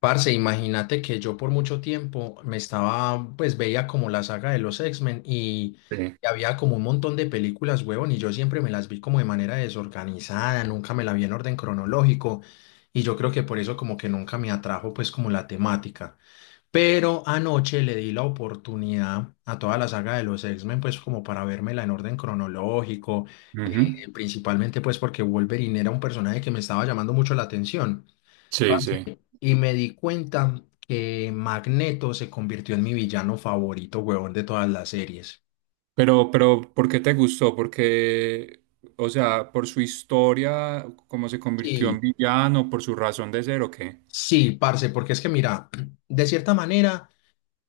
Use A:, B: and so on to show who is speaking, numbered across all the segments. A: Parce, imagínate que yo por mucho tiempo me estaba, pues veía como la saga de los X-Men
B: Sí,
A: y había como un montón de películas, huevón, y yo siempre me las vi como de manera desorganizada, nunca me la vi en orden cronológico y yo creo que por eso como que nunca me atrajo pues como la temática. Pero anoche le di la oportunidad a toda la saga de los X-Men, pues como para vérmela en orden cronológico,
B: ujú,
A: principalmente pues porque Wolverine era un personaje que me estaba llamando mucho la atención
B: sí,
A: parce.
B: sí.
A: Y me di cuenta que Magneto se convirtió en mi villano favorito, huevón, de todas las series.
B: Pero, ¿por qué te gustó? Porque, o sea, por su historia, cómo se convirtió
A: Sí,
B: en villano, por su razón de ser, ¿o qué?
A: sí, parce, porque es que mira, de cierta manera,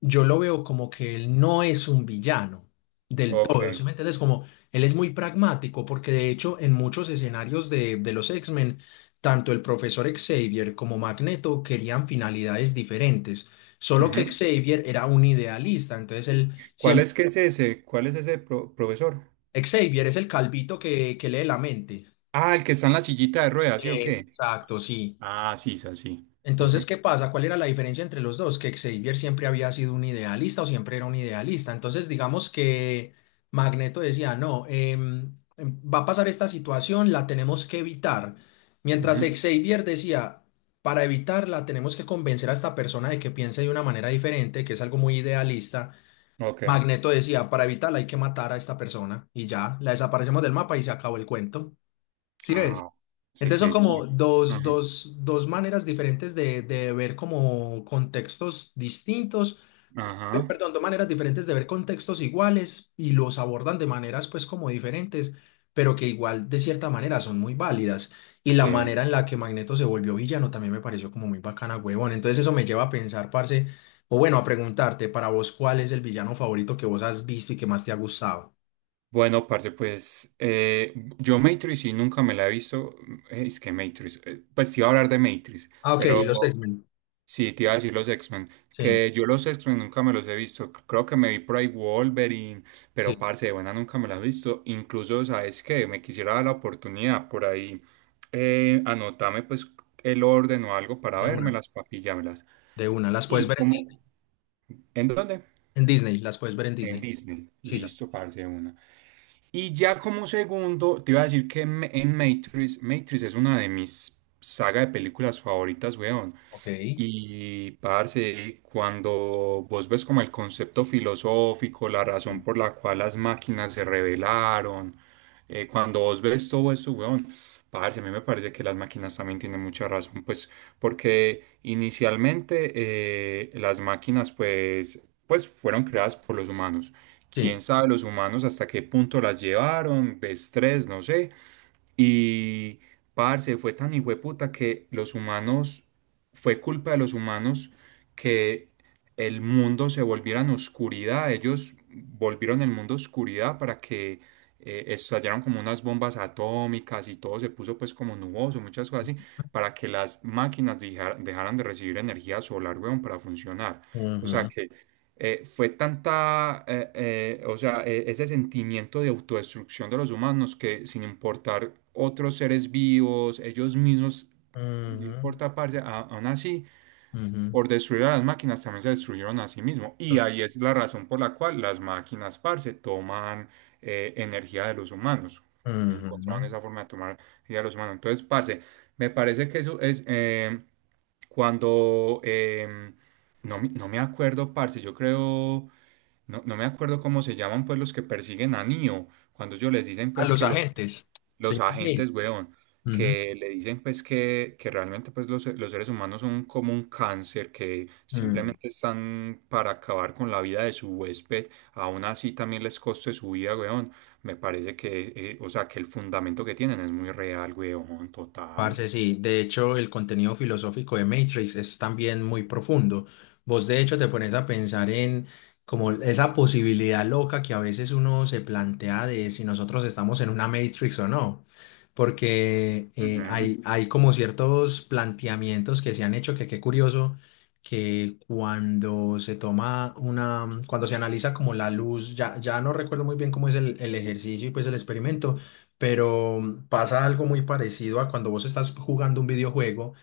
A: yo lo veo como que él no es un villano del
B: Ok,
A: todo, ¿sí me entiendes? Como él es muy pragmático, porque de hecho en muchos escenarios de los X-Men, tanto el profesor Xavier como Magneto querían finalidades diferentes, solo que
B: ujú.
A: Xavier era un idealista, entonces él
B: ¿Cuál
A: siempre.
B: es que es ese? ¿Cuál es ese profesor?
A: Xavier es el calvito que lee la mente.
B: Ah, el que está en la sillita de ruedas, ¿sí o qué?
A: Exacto, sí.
B: Ah, sí, sí, sí.
A: Entonces, ¿qué pasa? ¿Cuál era la diferencia entre los dos? Que Xavier siempre había sido un idealista o siempre era un idealista. Entonces, digamos que Magneto decía, no, va a pasar esta situación, la tenemos que evitar.
B: Ujú,
A: Mientras
B: ujú.
A: Xavier decía, para evitarla tenemos que convencer a esta persona de que piense de una manera diferente, que es algo muy idealista.
B: Ok.
A: Magneto decía, para evitarla hay que matar a esta persona y ya, la desaparecemos del mapa y se acabó el cuento. Sí ves.
B: Ah, sí,
A: Entonces son
B: qué
A: como
B: chido.
A: dos,
B: Ajá,
A: dos, dos maneras diferentes de ver como contextos distintos,
B: ajá.
A: perdón, dos maneras diferentes de ver contextos iguales y los abordan de maneras pues como diferentes, pero que igual de cierta manera son muy válidas. Y la
B: Sí.
A: manera en la que Magneto se volvió villano también me pareció como muy bacana, huevón. Entonces eso me lleva a pensar, parce, o bueno, a preguntarte para vos cuál es el villano favorito que vos has visto y que más te ha gustado.
B: Bueno, parce, pues yo Matrix sí nunca me la he visto. Es que Matrix, pues te iba a hablar de Matrix,
A: Ah, ok,
B: pero
A: y los X-Men.
B: sí te iba a decir los X-Men.
A: Sí,
B: Que yo los X-Men nunca me los he visto. Creo que me vi por ahí Wolverine, pero
A: sí,
B: parce, de buena nunca me la he visto. Incluso, ¿sabes qué? Me quisiera dar la oportunidad por ahí. Anotame pues el orden o algo para
A: de una.
B: vérmelas, papillármelas.
A: De una. Las puedes
B: ¿Y
A: ver
B: cómo? ¿En dónde?
A: en Disney, las puedes ver en
B: En
A: Disney.
B: Disney.
A: Sisas.
B: Listo, parce, de una. Y ya como segundo, te iba a decir que en Matrix, Matrix es una de mis saga de películas favoritas, weón.
A: Ok.
B: Y, parce, cuando vos ves como el concepto filosófico, la razón por la cual las máquinas se rebelaron, cuando vos ves todo eso, weón, parce, a mí me parece que las máquinas también tienen mucha razón, pues, porque inicialmente las máquinas, pues, fueron creadas por los humanos.
A: Sí.
B: Quién sabe los humanos hasta qué punto las llevaron, de estrés, no sé. Y, parce, fue tan hijueputa que los humanos, fue culpa de los humanos que el mundo se volviera en oscuridad. Ellos volvieron el mundo oscuridad para que estallaron como unas bombas atómicas y todo se puso pues como nuboso, muchas cosas así, para que las máquinas dejaran de recibir energía solar, weón, para funcionar. O sea
A: Ujú,
B: que fue tanta, o sea, ese sentimiento de autodestrucción de los humanos que sin importar otros seres vivos, ellos mismos no
A: ujú,
B: importa, parce, aún así,
A: ujú,
B: por destruir a las máquinas también se destruyeron a sí mismos. Y
A: to-
B: ahí es la razón por la cual las máquinas, parce, toman energía de los humanos.
A: ujú.
B: Encontraron esa forma de tomar energía de los humanos. Entonces, parce, me parece que eso es cuando. No, no me acuerdo, parce, yo creo. No, no me acuerdo cómo se llaman, pues, los que persiguen a Neo. Cuando ellos les dicen,
A: A
B: pues,
A: los
B: que
A: agentes,
B: los
A: señor Smith.
B: agentes, weón,
A: Ujú.
B: que le dicen pues que realmente pues los seres humanos son como un cáncer, que
A: Ujú.
B: simplemente están para acabar con la vida de su huésped, aún así también les coste su vida, weón. Me parece que, o sea, que el fundamento que tienen es muy real, weón, total.
A: Parce, sí, de hecho el contenido filosófico de Matrix es también muy profundo. Vos de hecho te pones a pensar en como esa posibilidad loca que a veces uno se plantea de si nosotros estamos en una Matrix o no, porque
B: Ujú,
A: hay como ciertos planteamientos que se han hecho que qué curioso que cuando se toma una, cuando se analiza como la luz, ya no recuerdo muy bien cómo es el ejercicio y pues el experimento pero pasa algo muy parecido a cuando vos estás jugando un videojuego,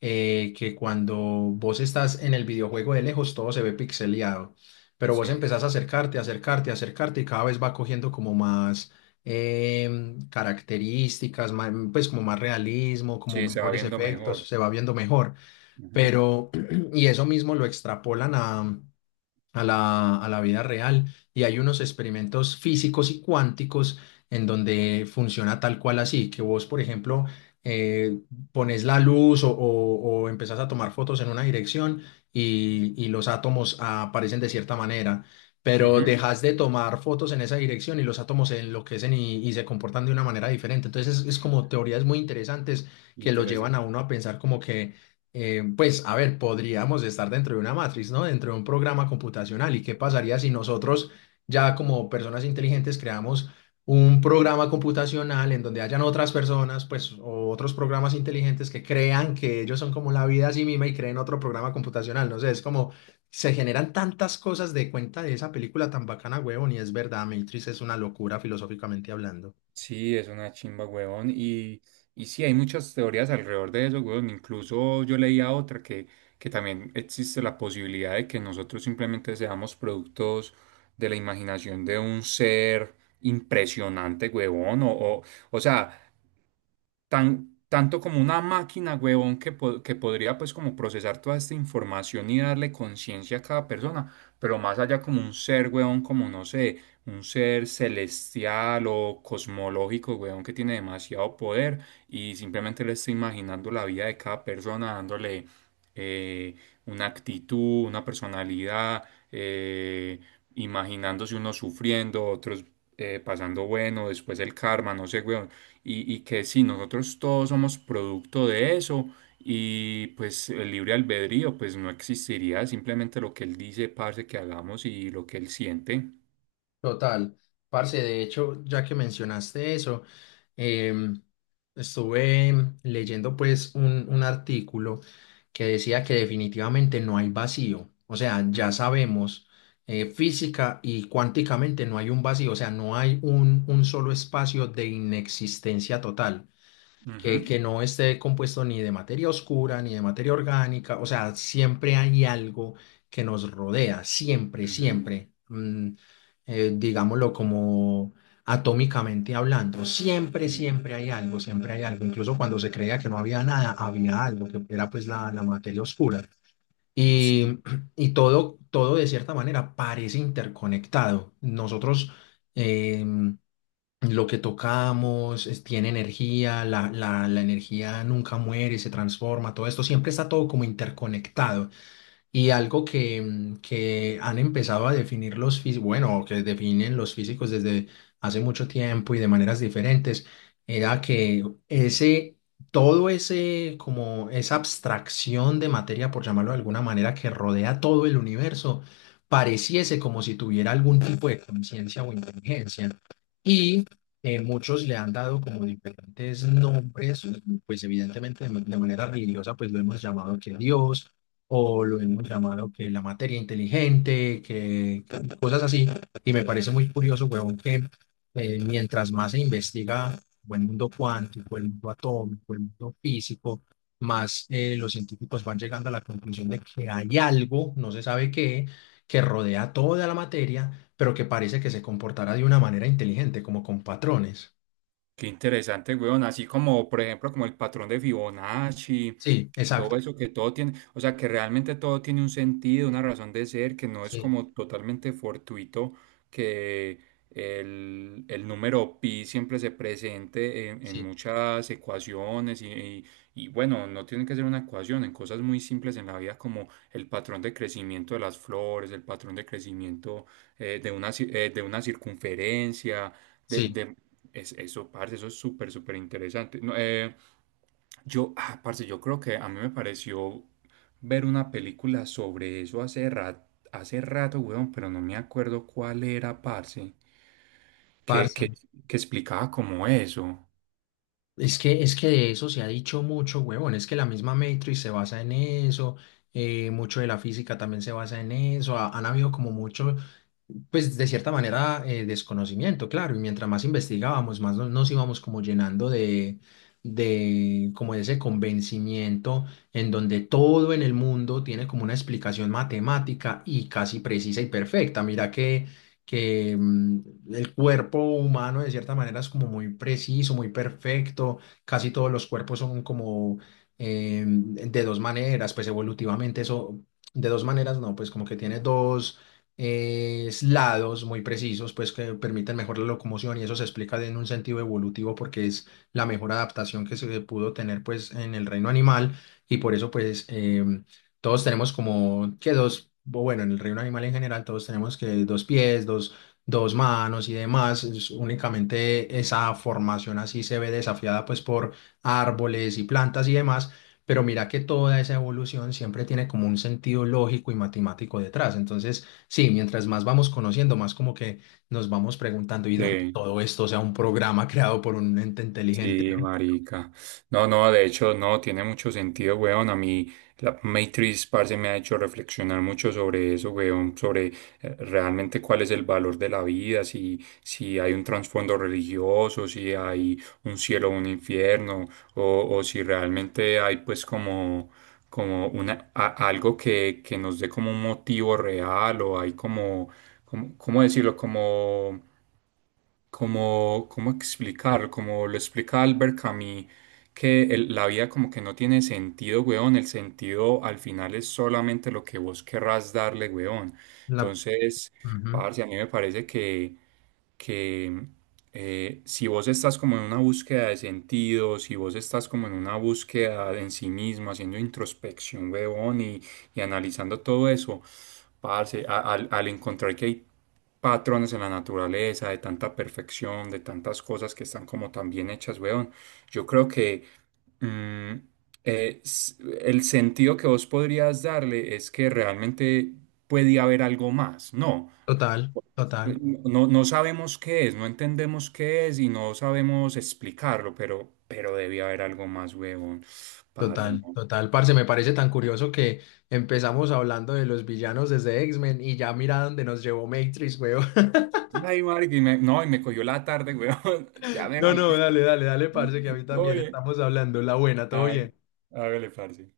A: que cuando vos estás en el videojuego de lejos todo se ve pixeleado, pero vos
B: sí,
A: empezás a acercarte, acercarte, acercarte y cada vez va cogiendo como más características, pues como más realismo, como
B: sí, se va
A: mejores
B: viendo
A: efectos,
B: mejor.
A: se va viendo mejor, pero y eso mismo lo extrapolan a a la vida real y hay unos experimentos físicos y cuánticos en donde funciona tal cual así, que vos, por ejemplo, eh, pones la luz o empezás a tomar fotos en una dirección y los átomos aparecen de cierta manera.
B: Ujú,
A: Pero
B: ujú,
A: dejas de tomar fotos en esa dirección y los átomos se enloquecen y se comportan de una manera diferente. Entonces es como teorías muy interesantes que lo llevan a
B: interesante.
A: uno a pensar como que pues, a ver, podríamos estar dentro de una matriz, ¿no? Dentro de un programa computacional. ¿Y qué pasaría si nosotros, ya como personas inteligentes, creamos un programa computacional en donde hayan otras personas, pues, o otros programas inteligentes que crean que ellos son como la vida a sí misma y creen otro programa computacional? No sé, es como se generan tantas cosas de cuenta de esa película tan bacana, huevón, y es verdad, Matrix es una locura filosóficamente hablando.
B: Sí, es una chimba, huevón. Y sí, hay muchas teorías alrededor de eso, huevón. Incluso yo leía otra que también existe la posibilidad de que nosotros simplemente seamos productos de la imaginación de un ser impresionante, huevón. O sea, tan, tanto como una máquina, huevón, que, que podría pues como procesar toda esta información y darle conciencia a cada persona, pero más allá como un ser, huevón, como no sé, un ser celestial o cosmológico, huevón, que tiene demasiado poder y simplemente le está imaginando la vida de cada persona, dándole eh, una actitud, una personalidad, eh, imaginándose unos sufriendo, otros... pasando bueno, después el karma, no sé, huevón y que si nosotros todos somos producto de eso y pues el libre albedrío pues no existiría, simplemente lo que él dice, parce, que hagamos y lo que él siente.
A: Total, parce, de hecho, ya que mencionaste eso, em, estuve leyendo pues un artículo que decía que definitivamente no hay vacío, o sea,
B: Ujú.
A: ya sabemos física y cuánticamente no hay un vacío, o sea, no hay un solo espacio de inexistencia total
B: Ujú,
A: que no esté compuesto ni de materia oscura, ni de materia orgánica, o sea, siempre hay algo que nos rodea, siempre,
B: ujú,
A: siempre, digámoslo como atómicamente hablando, siempre,
B: sí.
A: siempre hay algo, incluso cuando se creía que no había nada, había algo, que era pues la materia oscura.
B: Sí.
A: Y, y todo de cierta manera parece interconectado. Nosotros, em, lo que tocamos es- tiene energía, la energía nunca muere, se transforma, todo esto siempre está todo como interconectado. Y algo que, que han empezado a definir los físicos, bueno, que definen los físicos desde hace mucho tiempo y de maneras diferentes, era que ese todo ese, como esa abstracción de materia, por llamarlo de alguna manera, que rodea todo el universo, pareciese como si tuviera algún tipo de conciencia o inteligencia. Y muchos le han dado como diferentes nombres, pues evidentemente de, ma- de manera religiosa, pues lo hemos llamado que Dios, o lo hemos llamado que la materia inteligente, que cosas así. Y me parece muy curioso, huevón, que mientras más se investiga o el mundo cuántico, el mundo atómico, el mundo físico, más los científicos van llegando a la conclusión de que hay algo, no se sabe qué, que rodea toda la materia, pero que parece que se comportará de una manera inteligente, como con patrones.
B: Qué interesante, weón. Así como, por ejemplo, como el patrón de Fibonacci
A: Sí,
B: y todo
A: exacto.
B: eso, que todo tiene, o sea, que realmente todo tiene un sentido, una razón de ser, que no es
A: Sí,
B: como totalmente fortuito, que el número pi siempre se presente en
A: sí,
B: muchas ecuaciones y bueno, no tiene que ser una ecuación, en cosas muy simples en la vida como el patrón de crecimiento de las flores, el patrón de crecimiento de una circunferencia
A: sí,
B: de es, eso, parce, eso es súper, súper interesante. No, yo, ah, parce, yo creo que a mí me pareció ver una película sobre eso hace rato, weón, pero no me acuerdo cuál era, parce, que,
A: parce.
B: que, que explicaba como eso.
A: Es que de eso se ha dicho mucho, huevón. Es que la misma Matrix se basa en eso, mucho de la física también se basa en eso. Ha- han habido como mucho, pues de cierta manera, desconocimiento, claro. Y mientras más investigábamos, más no- nos íbamos como llenando como de ese convencimiento en donde todo en el mundo tiene como una explicación matemática y casi precisa y perfecta. Mira que que mm, el cuerpo humano de cierta manera es como muy preciso, muy perfecto, casi todos los cuerpos son como de dos maneras, pues evolutivamente eso, de dos maneras no, pues como que tiene dos lados muy precisos, pues que permiten mejor la locomoción y eso se explica en un sentido evolutivo porque es la mejor adaptación que se pudo tener pues en el reino animal y por eso pues... todos tenemos como que dos, o bueno, en el reino animal en general, todos tenemos que dos pies, dos manos y demás. Es únicamente esa formación así se ve desafiada pues por árboles y plantas y demás. Pero mira que toda esa evolución siempre tiene como un sentido lógico y matemático detrás. Entonces, sí, mientras más vamos conociendo, más como que nos vamos preguntando y donde
B: Sí.
A: todo esto sea un programa creado por un ente inteligente,
B: Sí,
A: ¿no?
B: marica. No, no, de hecho, no, tiene mucho sentido, weón. A mí, la Matrix, parce, me ha hecho reflexionar mucho sobre eso, weón, sobre realmente cuál es el valor de la vida, si, si hay un trasfondo religioso, si hay un cielo o un infierno, o si realmente hay, pues, como, como una, algo que nos dé como un motivo real, o hay como, como, ¿cómo decirlo? Como como, ¿cómo explicarlo? Como lo explica Albert Camus, que la vida como que no tiene sentido, weón. El sentido al final es solamente lo que vos querrás darle, weón.
A: La-
B: Entonces,
A: Ujú.
B: parce, a mí me parece que si vos estás como en una búsqueda de sentido, si vos estás como en una búsqueda de en sí mismo, haciendo introspección, weón, y analizando todo eso, parce, al encontrar que hay patrones en la naturaleza, de tanta perfección, de tantas cosas que están como tan bien hechas, weón. Yo creo que mm, eh, s- el sentido que vos podrías darle es que realmente puede haber algo más, ¿no?
A: Total,
B: Eh,
A: total.
B: No, no sabemos qué es, no entendemos qué es y no sabemos explicarlo, pero debía haber algo más, weón. Parce,
A: Total,
B: no.
A: total, parce, me parece tan curioso que empezamos hablando de los villanos desde X-Men y ya mira dónde nos llevó Matrix, weón.
B: Ay, marica, no, y me cogió la tarde, weón. Ya me
A: No,
B: voy.
A: no, dale, dale, dale, parce, que a mí también
B: Oye,
A: estamos hablando. La buena, todo
B: ah,
A: bien.
B: hágale, parce.